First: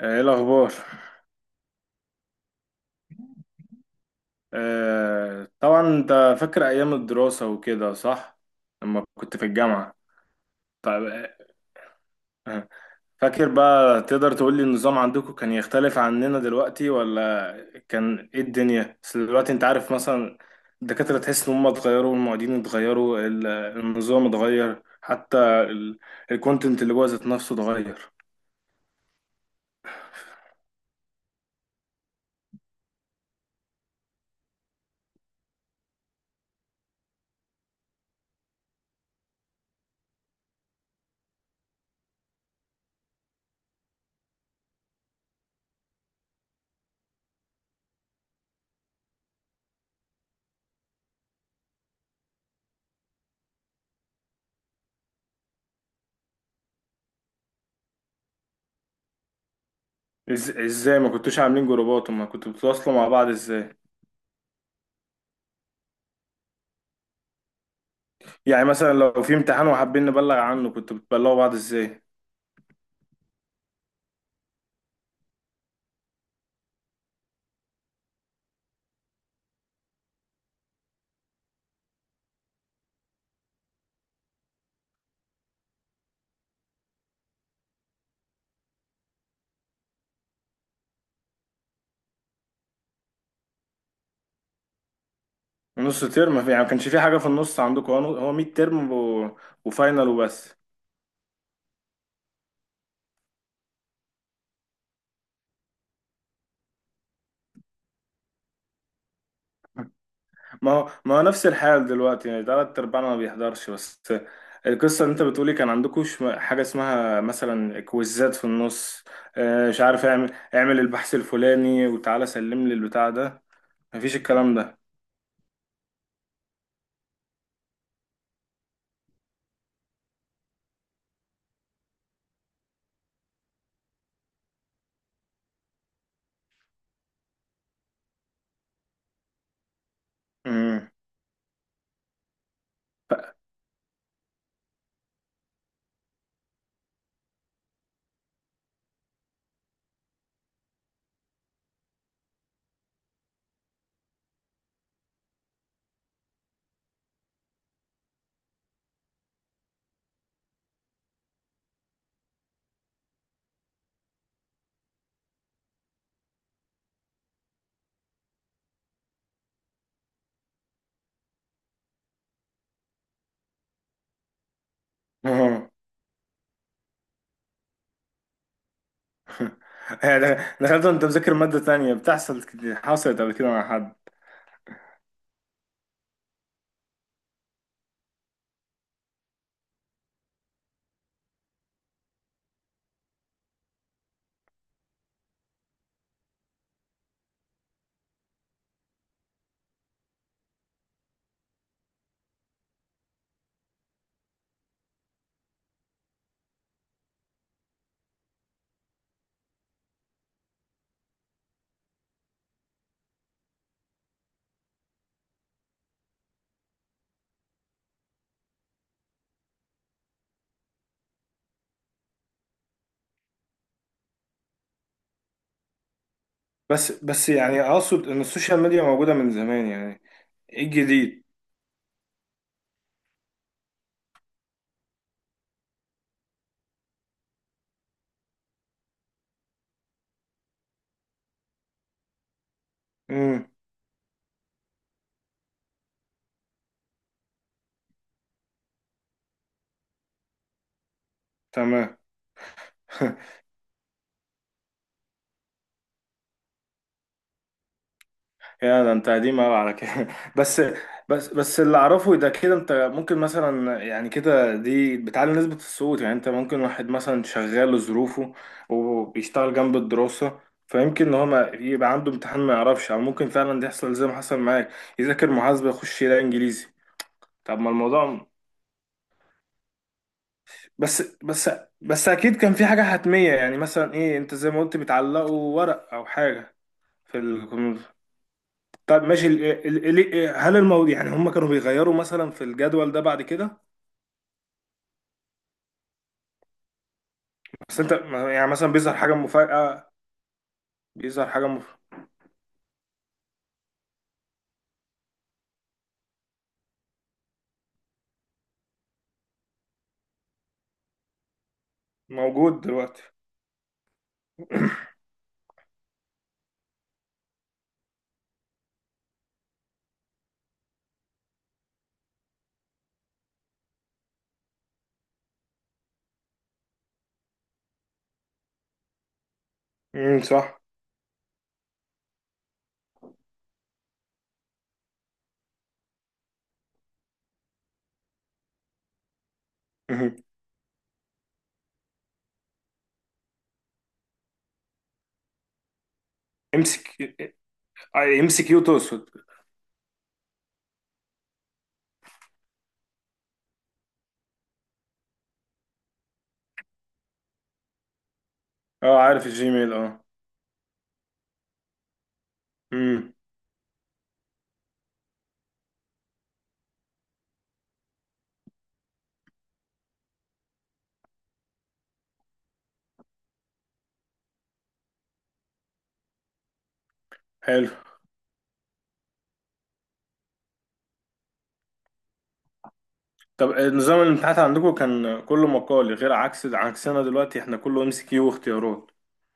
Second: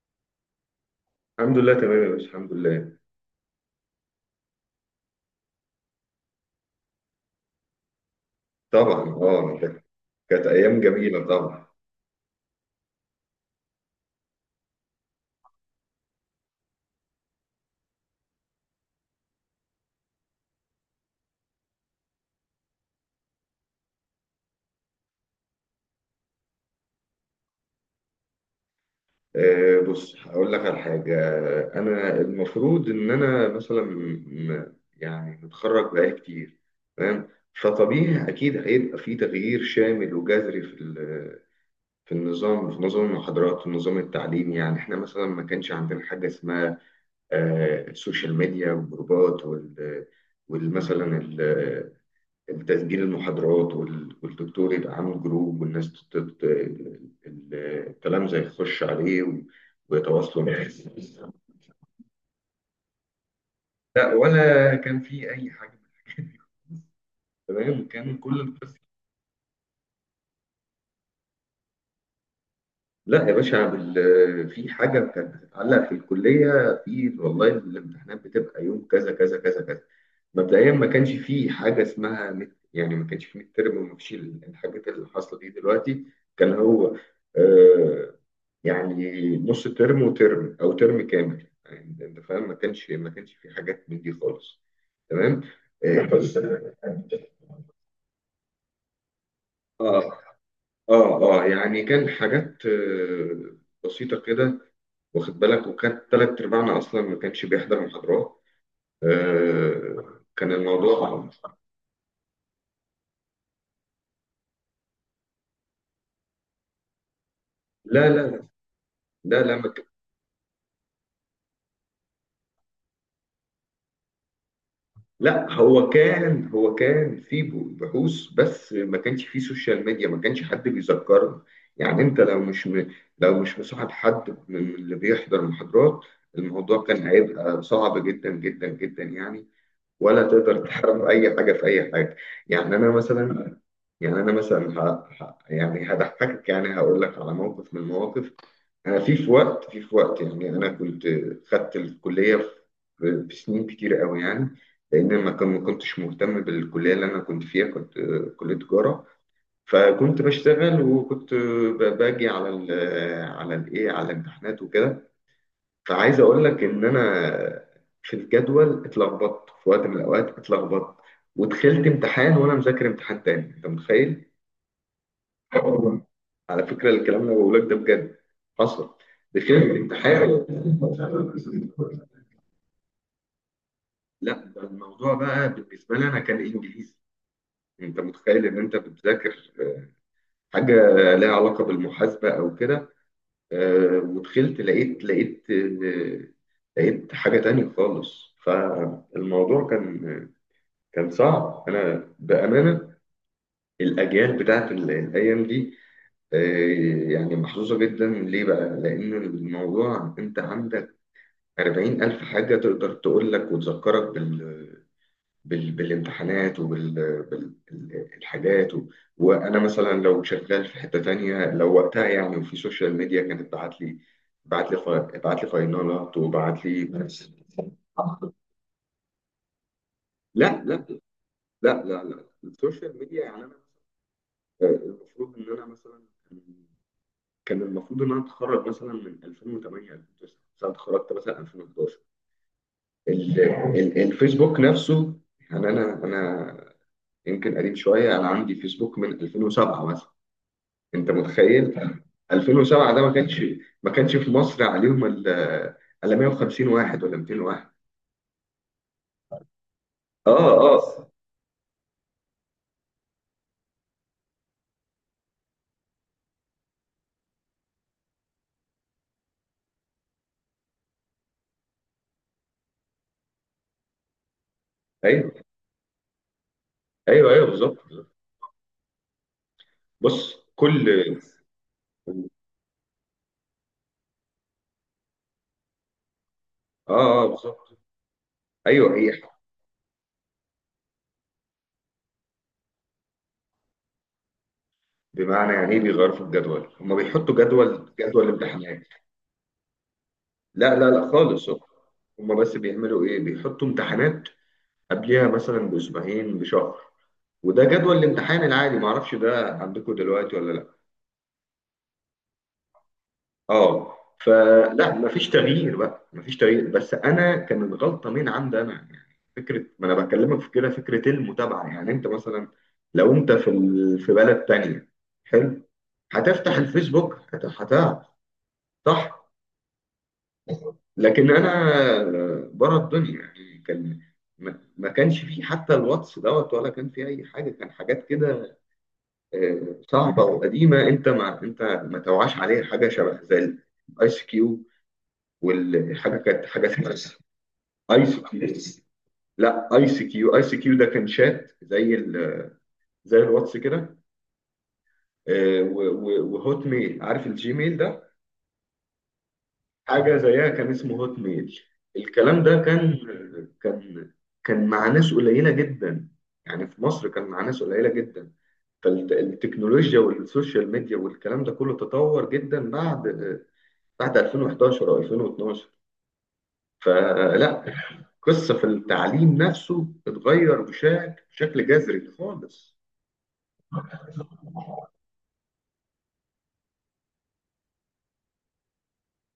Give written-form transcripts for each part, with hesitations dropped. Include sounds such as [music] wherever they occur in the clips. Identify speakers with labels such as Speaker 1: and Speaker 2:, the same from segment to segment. Speaker 1: ايه الاخبار؟
Speaker 2: الحمد لله، تمام يا باشا، الحمد لله.
Speaker 1: آه طبعا، انت فاكر ايام الدراسة وكده صح؟
Speaker 2: طبعا.
Speaker 1: لما كنت في
Speaker 2: اه ده
Speaker 1: الجامعة.
Speaker 2: كانت ايام
Speaker 1: طيب.
Speaker 2: جميله طبعا.
Speaker 1: آه، فاكر بقى تقدر تقول لي النظام عندكم كان يختلف عننا دلوقتي ولا كان ايه الدنيا؟ بس دلوقتي انت عارف مثلا الدكاترة تحس ان هم اتغيروا، المعيدين اتغيروا، النظام اتغير، حتى الكونتنت اللي جوه ذات نفسه اتغير.
Speaker 2: آه، بص هقول لك على حاجه. انا المفروض ان مثلا يعني متخرج بقالي كتير، تمام. فطبيعي اكيد هيبقى في تغيير شامل وجذري في النظام، في نظام المحاضرات والنظام التعليمي. يعني احنا مثلا ما كانش عندنا حاجه اسمها آه، السوشيال ميديا والجروبات وال والمثلا تسجيل المحاضرات، والدكتور يبقى عامل جروب، والناس ال- الكلام زي يخش عليه، ويتواصلوا معاه.
Speaker 1: ازاي ما كنتوش عاملين جروبات وما كنتوا بتتواصلوا مع بعض ازاي؟
Speaker 2: لا، ولا كان في اي حاجه من الحاجات دي. تمام، كان كل
Speaker 1: يعني
Speaker 2: القصه...
Speaker 1: مثلا لو في امتحان وحابين نبلغ عنه كنتوا بتبلغوا بعض ازاي؟
Speaker 2: لا يا باشا، في حاجه كانت بتتعلق في الكليه، في والله الامتحانات بتبقى يوم كذا كذا كذا كذا. مبدئيا ما كانش في حاجه اسمها مت، يعني ما كانش في ميد ترم، وما فيش الحاجات اللي حاصله دي دلوقتي. كان هو آه، يعني نص ترم وترم، او ترم كامل يعني، انت فاهم. ما كانش في حاجات من دي خالص، تمام.
Speaker 1: نص
Speaker 2: آه، بس.
Speaker 1: ترم، في يعني ما كانش في حاجه في النص عندكم؟ هو 100 ترم وفاينل
Speaker 2: اه،
Speaker 1: وبس؟
Speaker 2: اه، اه، يعني كان حاجات آه، بسيطة كده، واخد بالك. وكان تلات أرباعنا أصلا ما كانش بيحضر محاضرات. آه، كان
Speaker 1: ما هو
Speaker 2: الموضوع...
Speaker 1: نفس الحال دلوقتي، يعني تلات ارباعنا ما بيحضرش. بس القصه اللي انت بتقولي كان عندكوش حاجه اسمها مثلا
Speaker 2: لا، لا،
Speaker 1: كويزات في
Speaker 2: لا.
Speaker 1: النص.
Speaker 2: لا لا ما
Speaker 1: مش عارف اعمل البحث الفلاني وتعالى سلم لي البتاع ده. مفيش الكلام ده.
Speaker 2: لا هو كان في بحوث، بس ما كانش في سوشيال ميديا، ما كانش حد بيذكرنا. يعني انت لو مش لو مش مصاحب حد من اللي بيحضر محاضرات، الموضوع كان هيبقى صعب جدا جدا جدا يعني، ولا تقدر
Speaker 1: امم.
Speaker 2: تعرف اي حاجه في اي حاجه. يعني انا مثلا، يعني هضحكك، يعني هقول لك على موقف من المواقف. أنا في في وقت، في في وقت، يعني أنا كنت خدت الكلية في سنين كتير قوي يعني، لأن ما كنتش مهتم بالكلية اللي أنا كنت فيها. كنت آه، كلية تجارة، فكنت بشتغل وكنت آه، باجي على ال على الإيه على الامتحانات وكده. فعايز أقول لك إن أنا في الجدول اتلخبطت، في وقت من الأوقات اتلخبطت، ودخلت امتحان وأنا مذاكر امتحان تاني. أنت متخيل؟ آه
Speaker 1: [laughs]
Speaker 2: والله، على فكرة الكلام اللي بقوله لك ده بجد حصل. دخلت امتحان...
Speaker 1: يعني دخلت انت مذاكر ماده تانية؟ حصلت قبل كده مع حد؟
Speaker 2: لا، ده الموضوع بقى بالنسبة لي أنا كان إنجليزي. أنت متخيل إن أنت بتذاكر حاجة لها علاقة بالمحاسبة أو كده، آه، ودخلت لقيت آه، لقيت حاجة تانية خالص! فالموضوع كان صعب. أنا بأمانة، الأجيال بتاعت الأيام دي إيه يعني، محظوظة جدا. ليه بقى؟ لأن الموضوع، أنت عندك أربعين ألف حاجة تقدر تقول لك وتذكرك بالامتحانات وبالحاجات، الحاجات وأنا مثلا لو شغال في حتة تانية، لو وقتها يعني وفي سوشيال ميديا، كانت بعت لي، بعت لي ف... بعت لي فاينالات، وبعت لي،
Speaker 1: بس بس
Speaker 2: بس...
Speaker 1: يعني اقصد ان السوشيال ميديا موجودة من زمان، يعني
Speaker 2: لا،
Speaker 1: ايه
Speaker 2: لا،
Speaker 1: الجديد؟
Speaker 2: لا، لا، لا. السوشيال ميديا يعني، أنا آه، المفروض إن أنا مثلا... كان المفروض ان انا اتخرج مثلا من 2008 2009، بس انا اتخرجت مثلا 2011. ال-
Speaker 1: امم.
Speaker 2: الفيسبوك نفسه يعني، انا يمكن قديم شويه، انا عندي فيسبوك من 2007 مثلا، انت متخيل؟
Speaker 1: تمام.
Speaker 2: 2007 ده ما
Speaker 1: [laughs]
Speaker 2: كانش، في مصر عليهم الا 150 واحد ولا 200 واحد.
Speaker 1: يا ده انت قديم قوي على كده. [laughs]
Speaker 2: اه،
Speaker 1: بس
Speaker 2: اه،
Speaker 1: بس بس اللي اعرفه ده كده، انت ممكن مثلا يعني كده دي بتعلي نسبة الصوت. يعني انت ممكن واحد مثلا شغال لظروفه وبيشتغل جنب الدراسة، فيمكن ان هو يبقى عنده امتحان ما يعرفش، او ممكن فعلا ده يحصل زي ما حصل معاك، يذاكر
Speaker 2: ايوه،
Speaker 1: محاسبة يخش يلاقي انجليزي.
Speaker 2: ايوه، ايوه،
Speaker 1: طب ما
Speaker 2: بالظبط.
Speaker 1: الموضوع.
Speaker 2: بص كل...
Speaker 1: بس بس بس اكيد كان في حاجه حتميه، يعني مثلا ايه، انت زي ما قلت بتعلقوا ورق او حاجه في
Speaker 2: اه، اه، بالظبط.
Speaker 1: الكمبيوتر.
Speaker 2: ايوه،
Speaker 1: طب
Speaker 2: هي.
Speaker 1: ماشي، ال ال ال هل الموضوع يعني هم كانوا بيغيروا مثلا في الجدول ده بعد كده؟
Speaker 2: بمعنى يعني ايه بيغيروا في الجدول؟ هم بيحطوا
Speaker 1: بس انت،
Speaker 2: جدول
Speaker 1: يعني مثلا
Speaker 2: امتحانات،
Speaker 1: بيظهر حاجه مفاجاه؟
Speaker 2: لا لا لا
Speaker 1: بيظهر حاجه
Speaker 2: خالص.
Speaker 1: مف...
Speaker 2: هما بس بيعملوا ايه، بيحطوا امتحانات قبلها مثلا باسبوعين، بشهر، وده جدول الامتحان العادي، معرفش ده عندكم دلوقتي ولا لا.
Speaker 1: موجود دلوقتي.
Speaker 2: اه، فلا مفيش تغيير بقى، مفيش تغيير، بس انا كانت غلطه من عند انا يعني. فكره، ما انا بكلمك في كده، فكره المتابعه يعني. انت مثلا لو انت في بلد تانية، حلو، هتفتح الفيسبوك، هتعرف، صح.
Speaker 1: امم، صح.
Speaker 2: لكن انا بره الدنيا يعني، كان ما كانش فيه حتى الواتس دوت، ولا كان فيه اي حاجه. كان حاجات كده آه، صعبه وقديمه، انت ما توعاش عليها. حاجه شبه زي الايس كيو، والحاجه كانت
Speaker 1: ام
Speaker 2: حاجه
Speaker 1: سي
Speaker 2: اسمها
Speaker 1: كيو،
Speaker 2: ايس
Speaker 1: ام
Speaker 2: كيو.
Speaker 1: سي كيو تقصد.
Speaker 2: لا، ايس كيو، ده كان شات زي زي الواتس كده. آه، وهوت ميل، عارف الجيميل ده،
Speaker 1: اه، عارف الجيميل، اه.
Speaker 2: حاجة زيها، كان اسمه هوت ميل. الكلام ده كان
Speaker 1: امم.
Speaker 2: كان كان مع ناس قليلة جدا، يعني في مصر كان مع ناس قليلة جدا. فالتكنولوجيا والسوشيال ميديا والكلام ده كله تطور جدا بعد 2011 أو 2012. فلا،
Speaker 1: حلو.
Speaker 2: قصة في التعليم نفسه اتغير بشكل جذري خالص.
Speaker 1: طب نظام الامتحانات عندكم كان كله مقالي، غير عكس عكسنا دلوقتي احنا كله MCQ واختيارات.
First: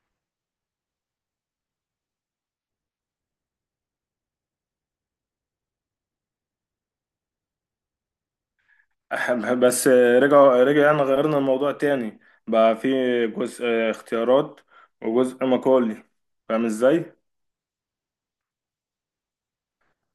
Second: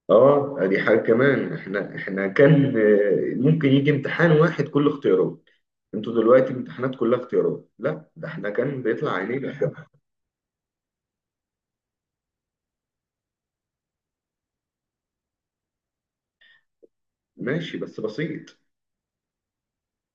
Speaker 2: اه، دي حاجة كمان. احنا كان آه، ممكن يجي امتحان واحد كل اختيارات. انتوا دلوقتي امتحانات كلها اختيارات، لا ده احنا كان بيطلع عينينا.
Speaker 1: بس رجع، رجع يعني غيرنا الموضوع تاني، بقى في جزء اختيارات وجزء مقالي. فاهم ازاي؟
Speaker 2: ماشي بس بسيط.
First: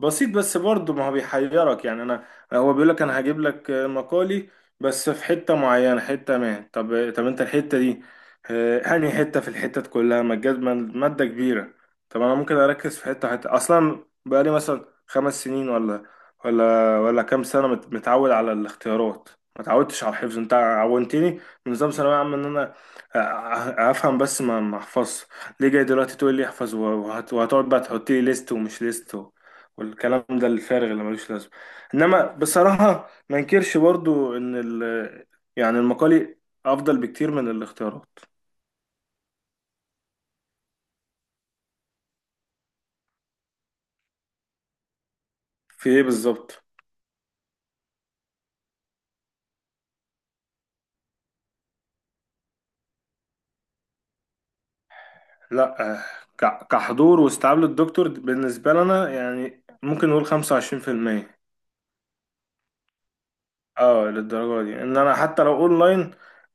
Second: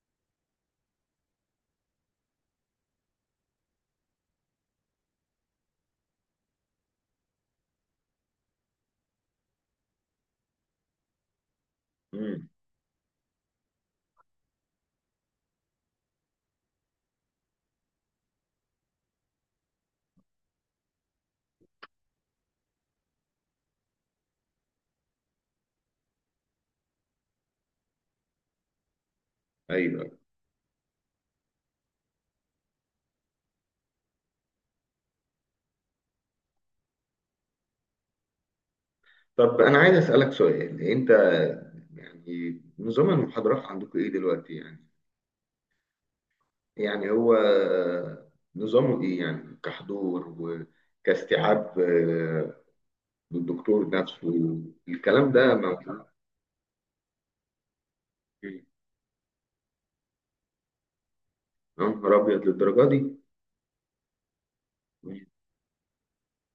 Speaker 1: بسيط، بس برضه ما هو بيحيرك، يعني انا هو بيقول لك انا هجيب لك مقالي بس في حته معينه، حته ما. طب طب انت الحته دي انهي حته في الحتت كلها؟ ما ماده كبيره، طب انا
Speaker 2: امم،
Speaker 1: ممكن اركز في حته؟ حته اصلا بقالي مثلا 5 سنين ولا كام سنه متعود على الاختيارات، ما تعودتش على الحفظ. انت عودتني من نظام ثانويه عامه ان انا افهم بس ما احفظش، ليه جاي دلوقتي تقول لي احفظ وهتقعد بقى تحط لي ليست ومش ليست
Speaker 2: ايوه.
Speaker 1: والكلام ده الفارغ اللي ملوش لازمه؟ انما بصراحه ما انكرش برضو ان ال، يعني المقالي افضل بكتير من الاختيارات.
Speaker 2: طب انا عايز اسالك سؤال، انت يعني نظام المحاضرات عندكم ايه دلوقتي يعني؟
Speaker 1: في ايه بالظبط؟
Speaker 2: يعني هو نظامه ايه يعني، كحضور وكاستيعاب آه، للدكتور نفسه، الكلام ده
Speaker 1: لا
Speaker 2: موجود؟
Speaker 1: كحضور واستيعاب للدكتور
Speaker 2: يا
Speaker 1: بالنسبه لنا يعني ممكن نقول 25%.
Speaker 2: نهار ابيض، للدرجه دي!
Speaker 1: اه، للدرجه دي، ان انا حتى لو اونلاين،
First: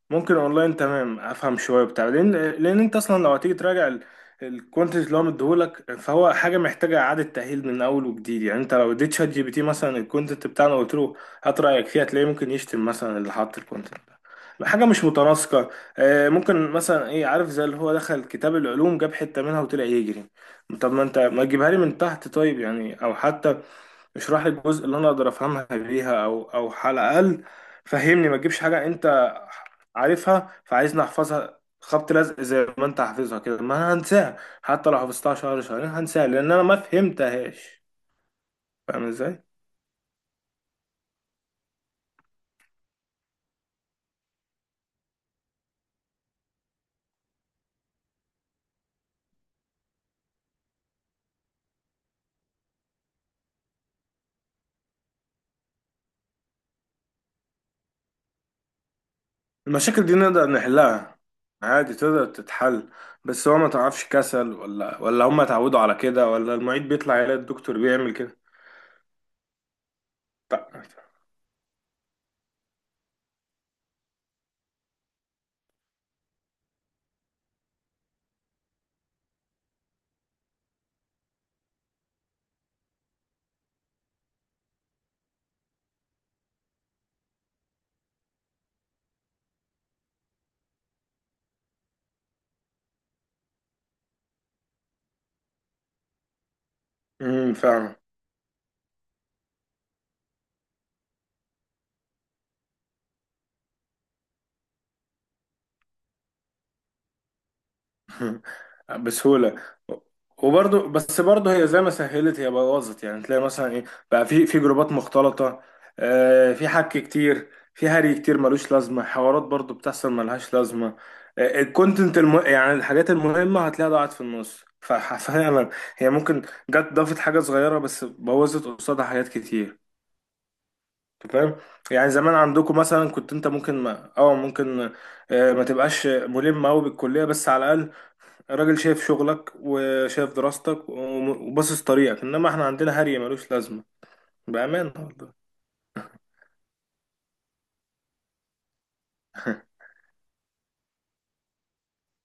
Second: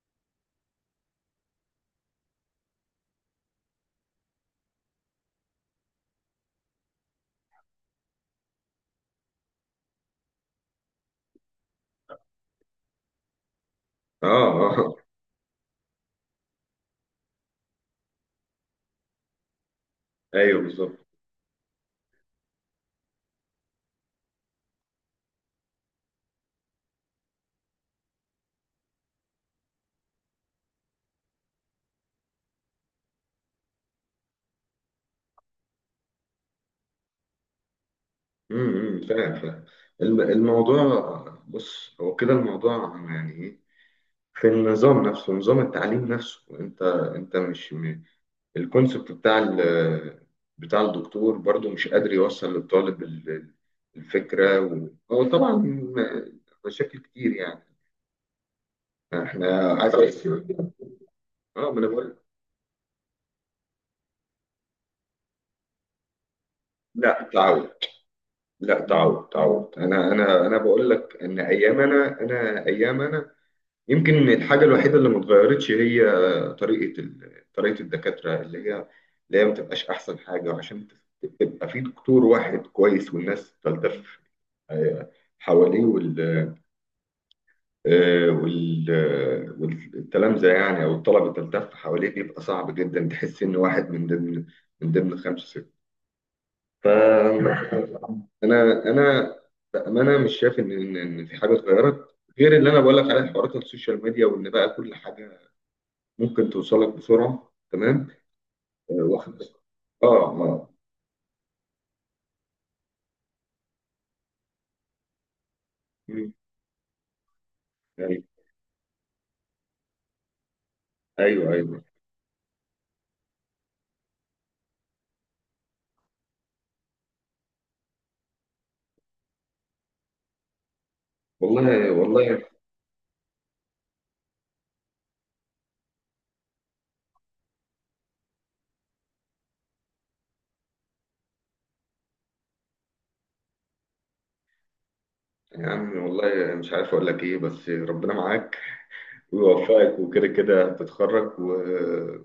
Speaker 1: ممكن اونلاين تمام افهم شويه بتاع، لان انت اصلا لو هتيجي تراجع الكونتنت اللي هو مديهولك، فهو حاجه محتاجه اعاده تاهيل من اول وجديد. يعني انت لو اديت ChatGPT مثلا الكونتنت بتاعنا وقلت له هات رايك فيها هتلاقيه ممكن يشتم مثلا اللي حط الكونتنت،
Speaker 2: اه،
Speaker 1: ده حاجه مش
Speaker 2: اه،
Speaker 1: متناسقه. ممكن مثلا ايه، عارف زي اللي هو دخل كتاب العلوم جاب حته منها وطلع يجري.
Speaker 2: ايوه،
Speaker 1: طب ما
Speaker 2: بالظبط.
Speaker 1: انت ما تجيبها لي من تحت طيب، يعني او حتى اشرح لي الجزء اللي انا اقدر افهمها بيها، او على الاقل فهمني. ما تجيبش حاجه انت عارفها فعايزني احفظها خبط لزق زي ما انت حافظها كده، ما انا هنساها، حتى لو حفظتها شهر شهرين هنساها لان انا ما فهمتهاش.
Speaker 2: امم،
Speaker 1: فاهم
Speaker 2: فاهم،
Speaker 1: ازاي؟
Speaker 2: فاهم. الموضوع، بص هو كده الموضوع، يعني ايه؟ في النظام نفسه، نظام التعليم نفسه، انت مش الكونسبت بتاع بتاع الدكتور برضو مش قادر يوصل للطالب الفكرة، هو طبعا مشاكل كتير يعني. احنا عايز...
Speaker 1: المشاكل دي
Speaker 2: اه،
Speaker 1: نقدر نحلها
Speaker 2: ما انا
Speaker 1: عادي،
Speaker 2: بقول...
Speaker 1: تقدر تتحل. بس هو ما تعرفش، كسل ولا هم اتعودوا على كده، ولا المعيد بيطلع
Speaker 2: لا،
Speaker 1: يلاقي
Speaker 2: تعود.
Speaker 1: الدكتور بيعمل كده.
Speaker 2: لا، تعود، تعود. انا بقول
Speaker 1: ف-
Speaker 2: لك ان ايام انا، ايام انا... يمكن الحاجة الوحيدة اللي ما اتغيرتش هي طريقة طريقة الدكاترة، اللي هي اللي هي ما تبقاش أحسن حاجة. وعشان تبقى في دكتور واحد كويس والناس تلتف آه، حواليه والتلامذة يعني، أو الطلبة تلتف حواليه، بيبقى صعب جدا تحس إن واحد من ضمن خمسة ستة ف...
Speaker 1: امم، فاهم.
Speaker 2: [laughs] أنا بأمانة مش شايف إن في حاجة اتغيرت غير اللي أنا بقول لك عليه، حوارات السوشيال ميديا، وإن بقى كل حاجة ممكن توصلك بسرعة، تمام. آه،
Speaker 1: [laughs]
Speaker 2: واخد،
Speaker 1: بسهولة.
Speaker 2: اه، ما...
Speaker 1: وبرضه بس برضه هي زي ما سهلت هي بوظت، يعني تلاقي مثلا ايه، بقى في جروبات مختلطة،
Speaker 2: مم.
Speaker 1: في حك كتير، في هري
Speaker 2: أيوة،
Speaker 1: كتير ملوش لازمة، حوارات برضه بتحصل ملهاش لازمة.
Speaker 2: أيوة، أيوة.
Speaker 1: الكونتنت يعني الحاجات المهمة هتلاقيها ضاعت في النص، ففعلا هي ممكن جت ضافت حاجة صغيرة بس بوظت قصادها حاجات كتير. أنت فاهم،
Speaker 2: والله
Speaker 1: يعني زمان
Speaker 2: والله،
Speaker 1: عندكم مثلا كنت انت ممكن، ما اه ممكن ما تبقاش ملم قوي بالكلية، بس على الأقل الراجل شايف شغلك وشايف دراستك وباصص طريقك، انما احنا عندنا هري ملوش لازمة، بأمانة والله.
Speaker 2: يا عم والله مش عارف أقول لك إيه، بس ربنا معاك
Speaker 1: [laughs]
Speaker 2: ويوفقك، وكده كده هتتخرج و...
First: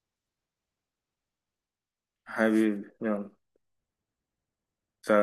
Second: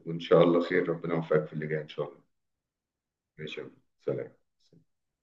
Speaker 2: وإن شاء الله خير، ربنا يوفقك في اللي جاي إن شاء الله.
Speaker 1: حبيبي يلا،
Speaker 2: ماشي يا عم. سلام.
Speaker 1: سلام.